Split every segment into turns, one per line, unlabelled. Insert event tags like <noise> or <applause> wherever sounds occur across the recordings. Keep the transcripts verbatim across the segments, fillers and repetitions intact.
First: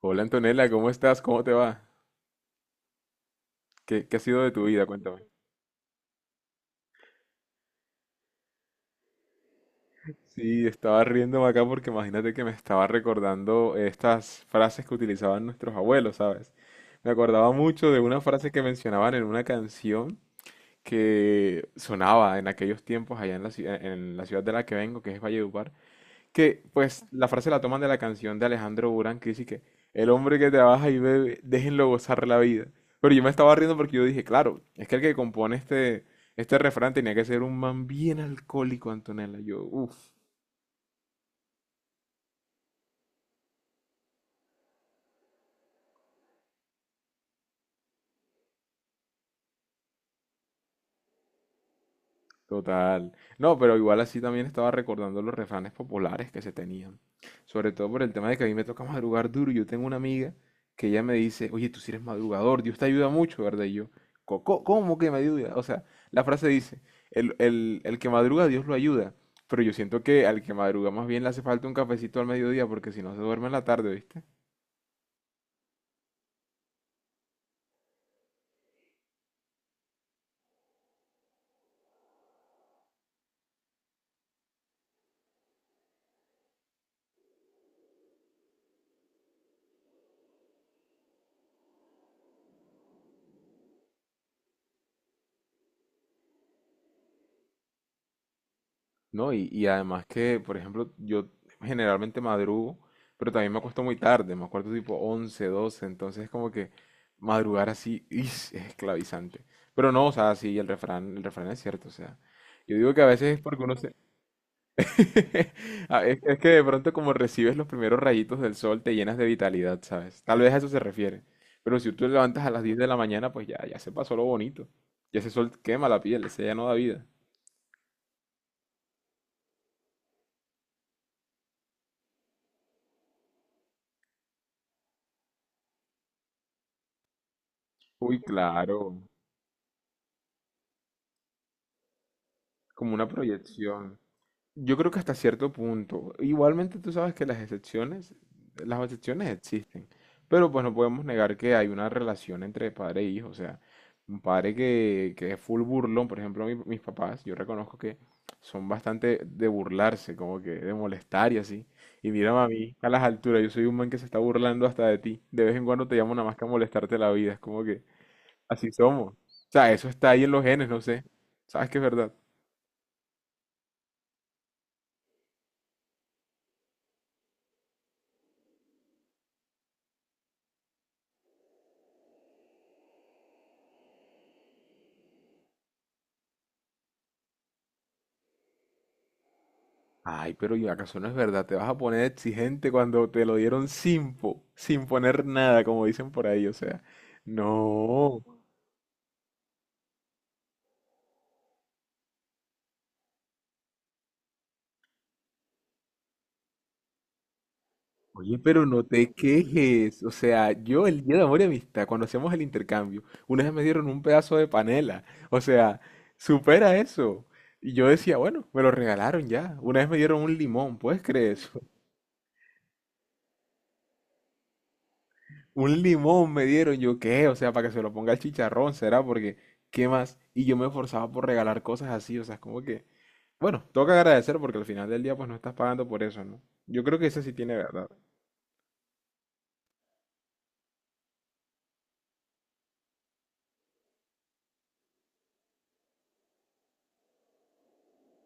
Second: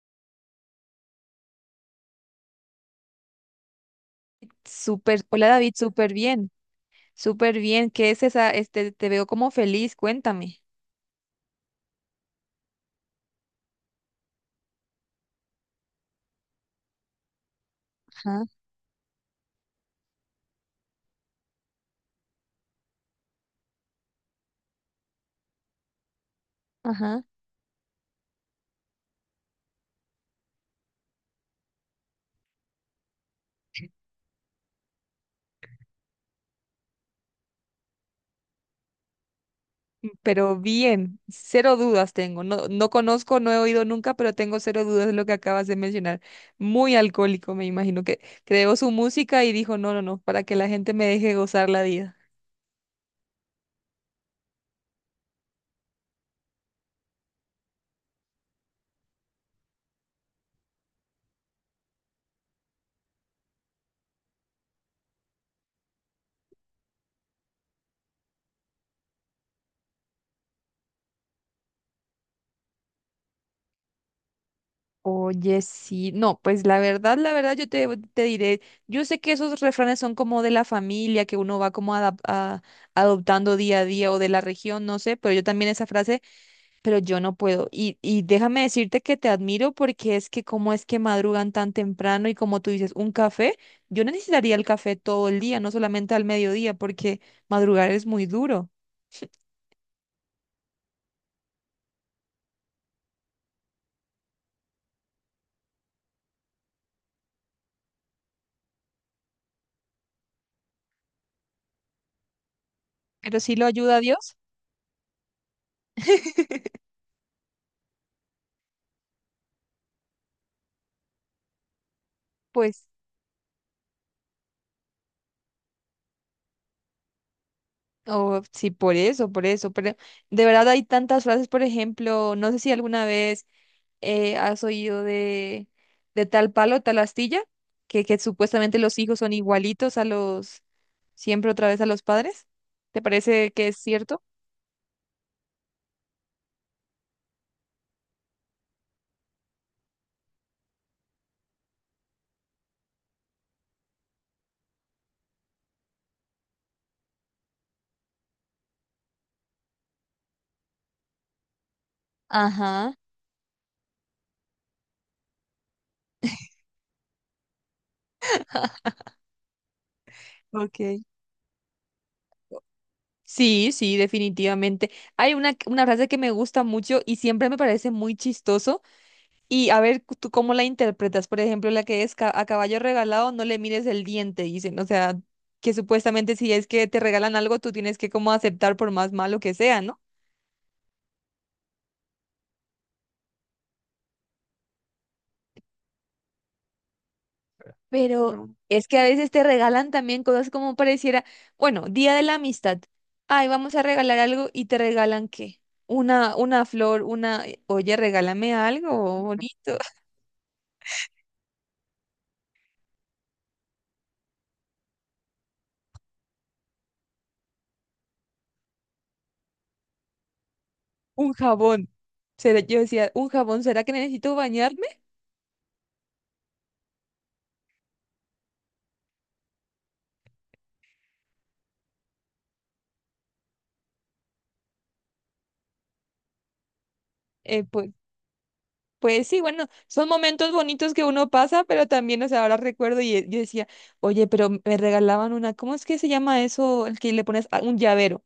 Hola Antonella, ¿cómo estás? ¿Cómo te va? ¿Qué, qué ha sido de tu vida? Cuéntame.
Súper, hola David, súper bien, súper bien. ¿Qué es esa? Este, te veo como feliz, cuéntame.
Sí, estaba riéndome acá porque imagínate que me estaba recordando estas frases que utilizaban nuestros abuelos, ¿sabes? Me acordaba mucho de una
Ajá,
frase que mencionaban en una canción que sonaba en aquellos tiempos allá en la, ci- en la ciudad de la que vengo, que es Valledupar, que pues
ajá.
la frase la toman de la canción de Alejandro Burán que dice que el hombre que trabaja y bebe, déjenlo gozar la vida. Pero yo me estaba riendo porque yo dije, claro, es que el que compone este, este refrán tenía que ser un man bien alcohólico, Antonella. Yo,
Mm,
uff,
pero bien, cero dudas tengo. No, no conozco, no he oído nunca, pero tengo cero dudas de lo que acabas de mencionar. Muy alcohólico, me imagino que creó su música y dijo, no, no, no, para que la gente me deje gozar la vida.
total. No, pero igual así también estaba recordando los refranes populares que se tenían. Sobre todo por el tema de que a mí me toca madrugar duro. Yo tengo una amiga que ella me dice, oye, tú sí eres madrugador, Dios te ayuda mucho, ¿verdad? Y yo, "Co- co- ¿cómo que me ayuda? O sea, la frase dice, el, el- el que madruga, Dios lo ayuda". Pero yo siento que al que madruga más bien le hace falta un cafecito al mediodía porque si no se duerme en la tarde, ¿viste?
Oye, sí, no, pues la verdad, la verdad, yo te, te diré, yo sé que esos refranes son como de la familia, que uno va como adap- a- adoptando día a día o de la región, no sé, pero yo también esa frase, pero yo no puedo. Y, y déjame decirte que te admiro porque es que cómo es que madrugan tan temprano y como tú dices, un café, yo no necesitaría el café todo el día, no solamente al mediodía, porque madrugar es muy duro,
No, y,
<laughs>
y además que, por ejemplo, yo generalmente madrugo, pero también me acuesto muy tarde, me acuerdo tipo once doce, entonces es como que madrugar así ¡is! Es esclavizante. Pero no, o sea, sí, el refrán, el refrán es cierto, o sea, yo digo que a veces es
pero sí
porque
lo
uno se...
ayuda a Dios.
<laughs> Ah, es, es que de
<laughs>
pronto como recibes los primeros rayitos del sol te llenas de vitalidad, ¿sabes? Tal vez a eso se refiere. Pero si tú te levantas a las diez
Pues.
de la mañana, pues ya, ya se pasó lo bonito. Ya ese sol quema la piel, ese ya no da vida.
Oh, sí, por eso, por eso, pero de verdad hay tantas frases, por ejemplo, no sé si alguna vez eh, has oído de, de tal palo, tal astilla, que, que
Uy,
supuestamente los
claro,
hijos son igualitos a los, siempre otra vez a los padres.
como
¿Te
una
parece que es
proyección.
cierto?
Yo creo que hasta cierto punto. Igualmente tú sabes que las excepciones, las excepciones existen, pero pues no podemos negar que hay una relación entre padre e hijo. O sea, un padre que, que es full burlón, por ejemplo, mi- mis papás, yo reconozco que son bastante de burlarse, como que de molestar y así. Y mírame a mí, a
Ajá.
las alturas, yo soy un man que se está burlando hasta de ti. De vez en cuando te llamo nada más que a molestarte la vida, es como que así somos. O sea, eso está ahí en los genes, no
Okay.
sé. ¿Sabes que es verdad?
Sí, sí, definitivamente. Hay una, una frase que me gusta mucho y siempre me parece muy chistoso. Y a ver, cu- ¿tú cómo la interpretas? Por ejemplo, la que es ca- a caballo regalado, no le mires el diente, dicen. O sea, que supuestamente si es que te regalan algo, tú tienes que como aceptar por más malo que sea, ¿no?
Ay, pero ¿y acaso no es verdad? Te vas a poner exigente cuando te lo dieron sin, po- sin poner nada, como dicen por ahí, o sea. No.
Pero no, es que a veces te regalan también cosas como pareciera, bueno, Día de la Amistad. Ay, vamos a regalar algo y te regalan, ¿qué? Una, una flor, una, eh, oye,
Oye,
regálame
pero no te
algo bonito,
quejes.
<laughs>
O sea, yo el día de amor y amistad, cuando hacíamos el intercambio, una vez me dieron un pedazo de panela. O sea, supera eso. Y yo decía, bueno, me lo regalaron ya. Una vez me dieron un limón, ¿puedes creer
un
eso? <laughs>
jabón. Será- Yo decía, ¿un jabón? ¿Será que necesito bañarme?
Un limón me dieron, yo qué, o sea, para que se lo ponga el chicharrón, será porque, ¿qué más? Y yo me esforzaba por regalar cosas así, o sea, es como que... Bueno, tengo que agradecer porque al final del día pues no estás pagando por eso, ¿no? Yo creo que eso sí tiene
Eh,
verdad.
pues Pues sí, bueno, son momentos bonitos que uno pasa, pero también, o sea, ahora recuerdo y eh, yo decía, oye, pero me regalaban una, ¿cómo es que se llama eso? El que le pones a- un llavero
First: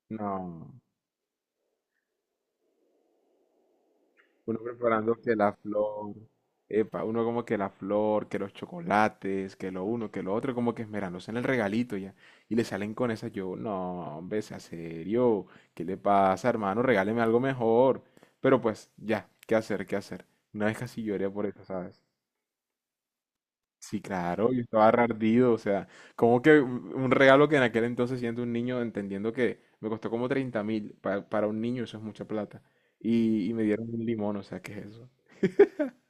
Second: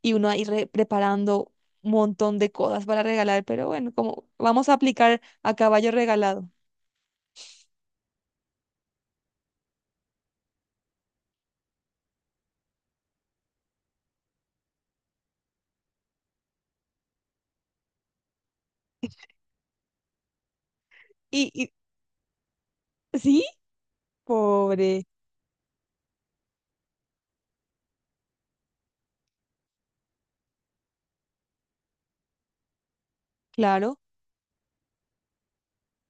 y uno ahí re-
No,
preparando un montón de cosas para regalar, pero bueno, como
uno
vamos a
preparando
aplicar
que la
a caballo
flor,
regalado.
epa, uno como que la flor, que los chocolates, que lo uno, que lo otro, como que esmerándose en el regalito ya. Y le salen con esa, yo, no, hombre, sea serio, ¿qué le pasa, hermano? Regáleme algo mejor. Pero pues, ya, ¿qué hacer, qué hacer? Una vez casi lloré por
Y,
eso,
y
¿sabes?
sí,
Sí, claro, yo estaba re
pobre,
ardido, o sea, como que un un regalo que en aquel entonces siendo un niño, entendiendo que me costó como treinta mil, para, para un niño eso es mucha plata, y, y me dieron
claro.
un limón, o sea, ¿qué es eso?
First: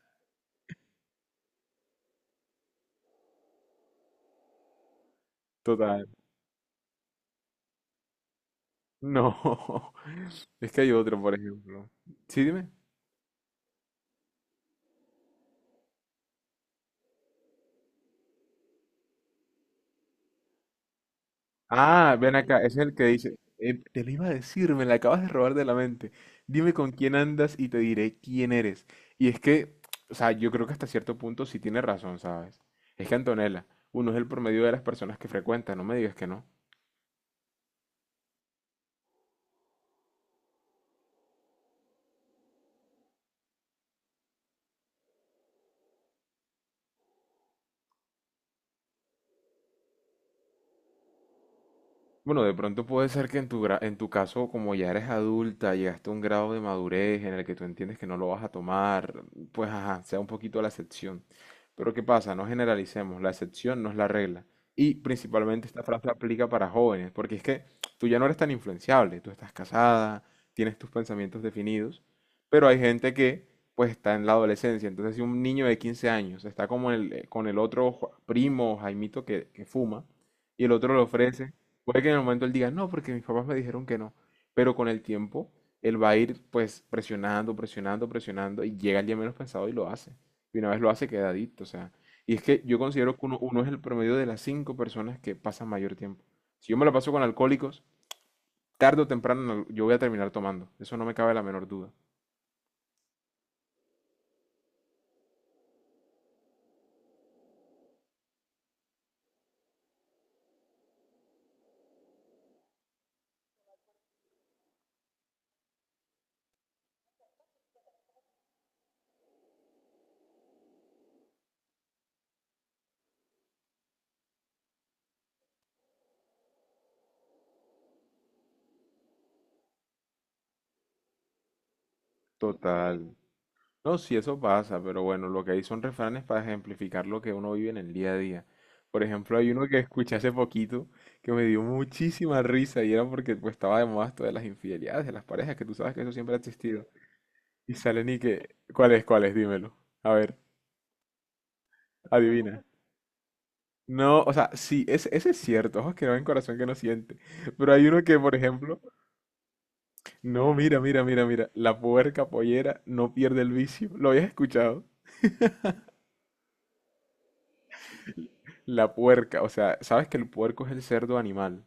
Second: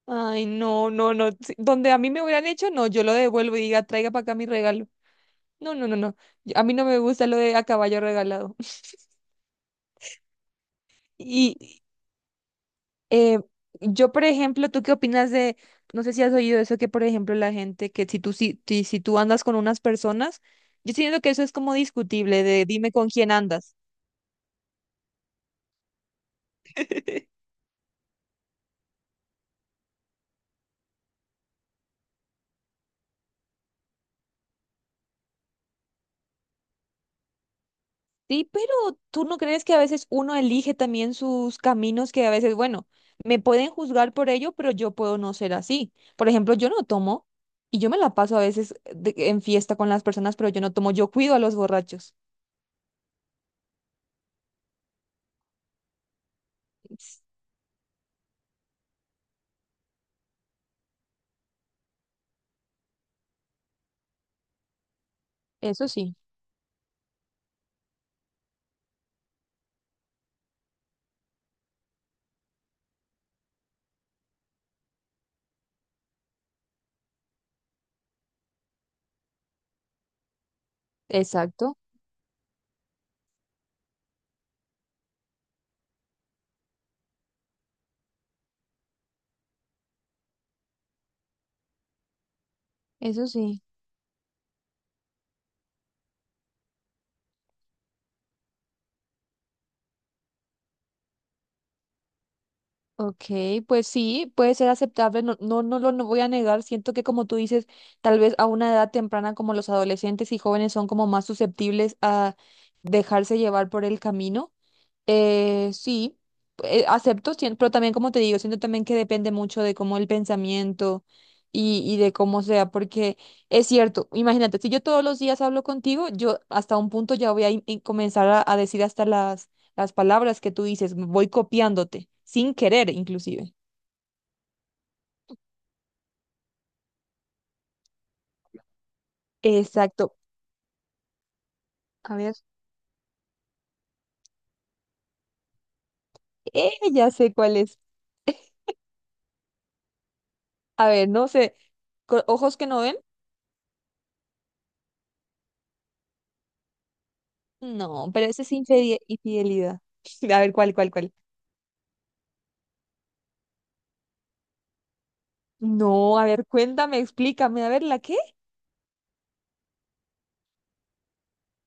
Ay, no, no, no, sí, donde a mí me hubieran hecho, no, yo lo devuelvo y diga, traiga para acá mi regalo. No, no, no,
Total.
no. yo- A mí no me gusta lo de a caballo regalado.
No, <laughs> es que hay otro, por
<laughs> Y,
ejemplo. Sí, dime.
Eh, yo, por ejemplo, ¿tú qué opinas de, no sé si has oído eso, que por ejemplo la gente, que si tú, si, si, si tú andas con unas personas, yo siento que eso es como
Ah, ven
discutible,
acá,
de
ese es
dime
el que
con quién
dice,
andas.
eh, te lo iba a decir, me la acabas de robar de la mente. Dime con quién
<laughs>
andas y te diré quién eres. Y es que, o sea, yo creo que hasta cierto punto sí tiene razón, ¿sabes? Es que Antonella, uno es el promedio de las personas que frecuenta, no me digas que no.
Sí, pero ¿tú no crees que a veces uno elige también sus caminos que a veces, bueno, me pueden juzgar por ello, pero yo puedo no ser así? Por ejemplo, yo no tomo y yo me la paso a veces de- en fiesta con las personas, pero yo no tomo, yo cuido a los borrachos.
Bueno, de pronto puede ser que en tu, gra- en tu caso, como ya eres adulta, llegaste a un grado de madurez en el que tú entiendes que no lo vas a tomar, pues ajá, sea un poquito la excepción. Pero ¿qué pasa? No generalicemos, la excepción no es la regla. Y principalmente esta
Eso
frase
sí,
aplica para jóvenes, porque es que tú ya no eres tan influenciable, tú estás casada, tienes tus pensamientos definidos, pero hay gente que pues está en la adolescencia. Entonces, si un niño de quince años está como el- eh, con el otro jo- primo, Jaimito, que, que fuma, y el otro le ofrece...
exacto,
Puede que en el momento él diga, no, porque mis papás me dijeron que no. Pero con el tiempo, él va a ir pues presionando, presionando, presionando y llega el día menos pensado y lo hace. Y una vez lo hace, queda adicto. O sea, y es que yo considero que
eso
uno, uno
sí.
es el promedio de las cinco personas que pasan mayor tiempo. Si yo me lo paso con alcohólicos, tarde o temprano en al- yo voy a terminar tomando. Eso no me cabe la menor duda.
Ok, pues sí, puede ser aceptable, no, no, no lo no voy a negar, siento que como tú dices, tal vez a una edad temprana como los adolescentes y jóvenes son como más susceptibles a dejarse llevar por el camino, eh, sí, eh, acepto, sien- pero también como te digo, siento también que depende mucho de cómo el pensamiento y, y de cómo sea, porque es cierto, imagínate, si yo todos los días hablo contigo, yo hasta un punto ya voy a in- in- comenzar a, a decir hasta las, las palabras que tú dices, voy copiándote, sin querer
Total.
inclusive.
No, sí, eso pasa, pero bueno, lo que hay son refranes para ejemplificar lo que uno vive en el día a día. Por ejemplo, hay uno que
Exacto.
escuché hace poquito que me dio
A ver,
muchísima risa y era porque pues, estaba de moda esto de las infidelidades de las parejas, que tú sabes que eso siempre ha
eh,
existido.
ya sé cuál
Y
es.
salen y que, ¿cuál es, ¿cuál es? Dímelo. A ver,
A ver, no sé, co- ojos
adivina.
que no ven,
No, o sea, sí, ese, ese es cierto, ojos que no ven, corazón que no siente. Pero hay uno
no,
que,
pero
por
ese es
ejemplo,
infide- infidelidad. <laughs> A
no,
ver, ¿cuál,
mira,
cuál,
mira,
cuál?
mira, mira, la puerca pollera no pierde el vicio. ¿Lo habías escuchado?
No, a ver, cuéntame, explícame, a ver, ¿la qué?
La puerca, o sea, sabes que el puerco es el cerdo animal.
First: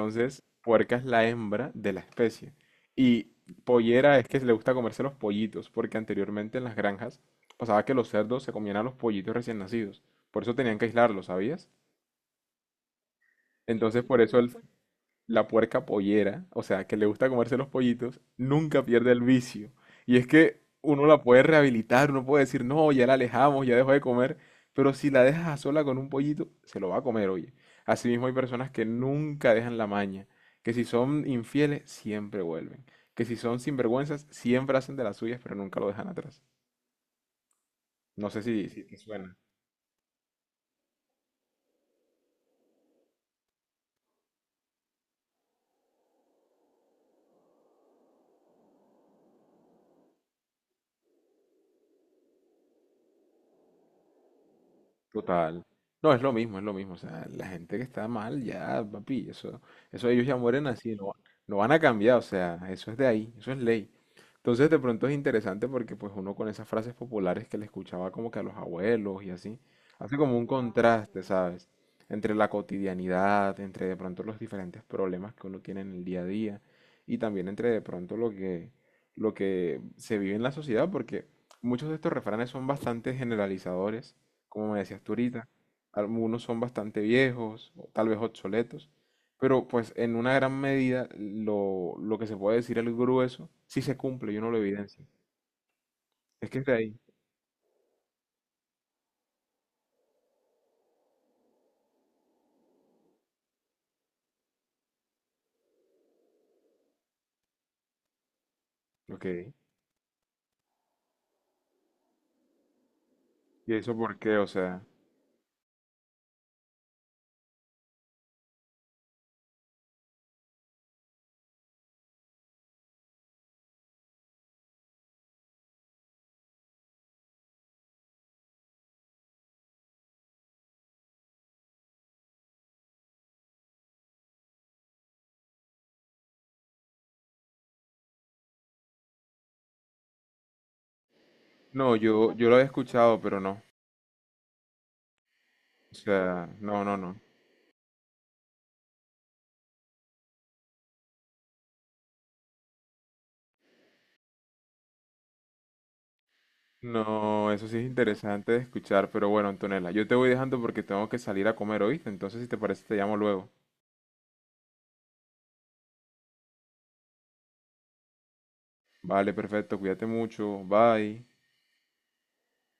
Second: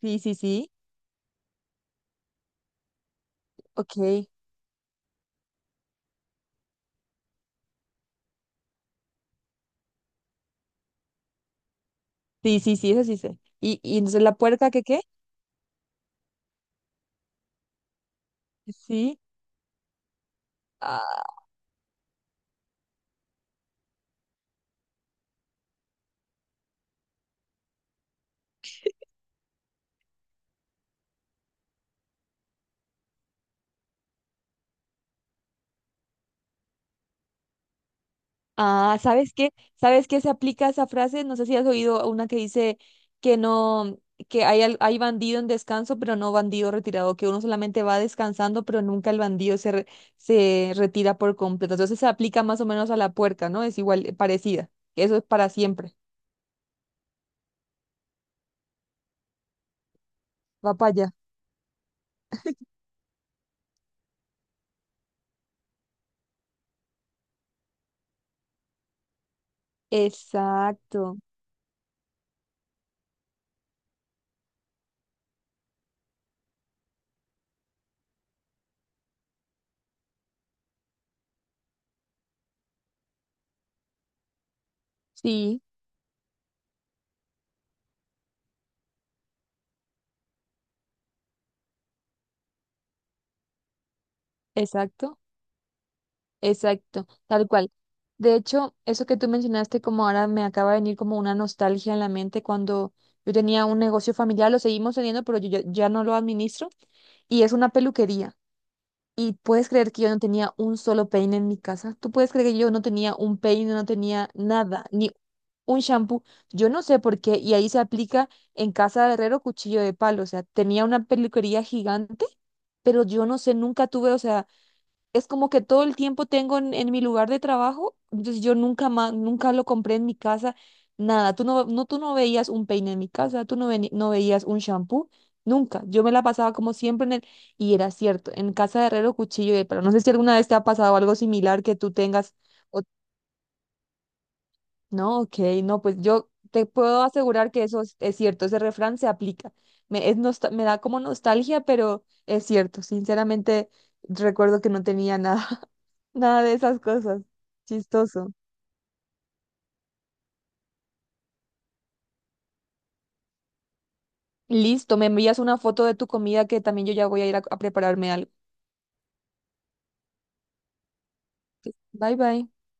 Sí, sí, sí,
puerca es la hembra de la especie. Y pollera
ok.
es que le gusta comerse los pollitos, porque anteriormente en las granjas pasaba que los cerdos se comían a los pollitos recién nacidos. Por eso tenían que aislarlos, ¿sabías?
Sí, sí, sí, eso sí sé. ¿Y, y
Entonces, por
entonces la
eso el,
puerca qué qué?
la puerca pollera, o sea, que le gusta comerse los pollitos, nunca pierde
Sí.
el vicio. Y es que uno la puede
Ah,
rehabilitar, uno puede decir, no, ya la alejamos, ya dejó de comer, pero si la dejas a sola con un pollito, se lo va a comer, oye. Asimismo hay personas que nunca dejan la maña, que si son infieles, siempre vuelven, que si son sinvergüenzas, siempre hacen de las suyas, pero nunca lo dejan atrás. No sé si, si te
ah, ¿sabes
suena.
qué? ¿Sabes qué se aplica esa frase? No sé si has oído una que dice que no, que hay, al- hay bandido en descanso, pero no bandido retirado, que uno solamente va descansando, pero nunca el bandido se, re- se retira por completo. Entonces se aplica más o menos a la puerca, ¿no? Es igual, eh, parecida. Eso es para
Total.
siempre.
No, es lo mismo, es lo mismo. O sea, la gente que está mal, ya, papi, eso, eso ellos ya mueren
Va para
así, no,
allá.
no van a cambiar, o sea, eso es de ahí, eso es ley. Entonces, de pronto es interesante porque pues uno con esas frases populares que le escuchaba como que a los abuelos y así, hace como un
Exacto.
contraste, ¿sabes? Entre la cotidianidad, entre de pronto los diferentes problemas que uno tiene en el día a día y también entre de pronto lo que, lo que se vive en la sociedad, porque muchos de estos refranes son bastante generalizadores como me decías tú ahorita.
Sí.
Algunos son bastante viejos, o tal vez obsoletos, pero pues en una gran medida lo, lo que se puede decir el grueso sí se cumple y uno lo evidencia.
Exacto,
Es que está ahí.
exacto, tal cual. De hecho, eso que tú mencionaste, como ahora me acaba de venir como una nostalgia en la mente cuando yo tenía un negocio familiar, lo seguimos teniendo, pero yo ya, ya no lo administro, y es una peluquería. Y
Ok.
puedes creer que yo no tenía un solo peine en mi casa. Tú puedes creer que yo no tenía un peine,
¿Y
no
eso por
tenía
qué? O sea,
nada, ni un shampoo. Yo no sé por qué, y ahí se aplica en casa de herrero cuchillo de palo. O sea, tenía una peluquería gigante, pero yo no sé, nunca tuve, o sea es como que todo el tiempo tengo en, en mi lugar de trabajo, entonces yo nunca más, nunca lo compré en mi casa, nada. Tú no, no, tú no veías un peine en mi casa, tú no, veni- no veías un shampoo, nunca. Yo me la pasaba como siempre en el, y era cierto, en casa de herrero, cuchillo de palo. No sé si alguna vez te ha pasado algo similar que tú
no, yo,
tengas,
yo lo había
o-
escuchado, pero no.
no, ok, no,
O
pues yo
sea,
te
no, no,
puedo
no.
asegurar que eso es, es cierto, ese refrán se aplica. Me, es nosta- me da como nostalgia, pero es cierto, sinceramente recuerdo que no tenía nada. Nada de esas cosas.
No, eso sí es
Chistoso.
interesante de escuchar, pero bueno, Antonella, yo te voy dejando porque tengo que salir a comer, ¿oíste? Entonces, si te parece, te llamo luego.
Listo, me envías una foto de tu comida que también yo ya voy a ir a a prepararme algo.
Vale, perfecto, cuídate mucho, bye.
Bye bye.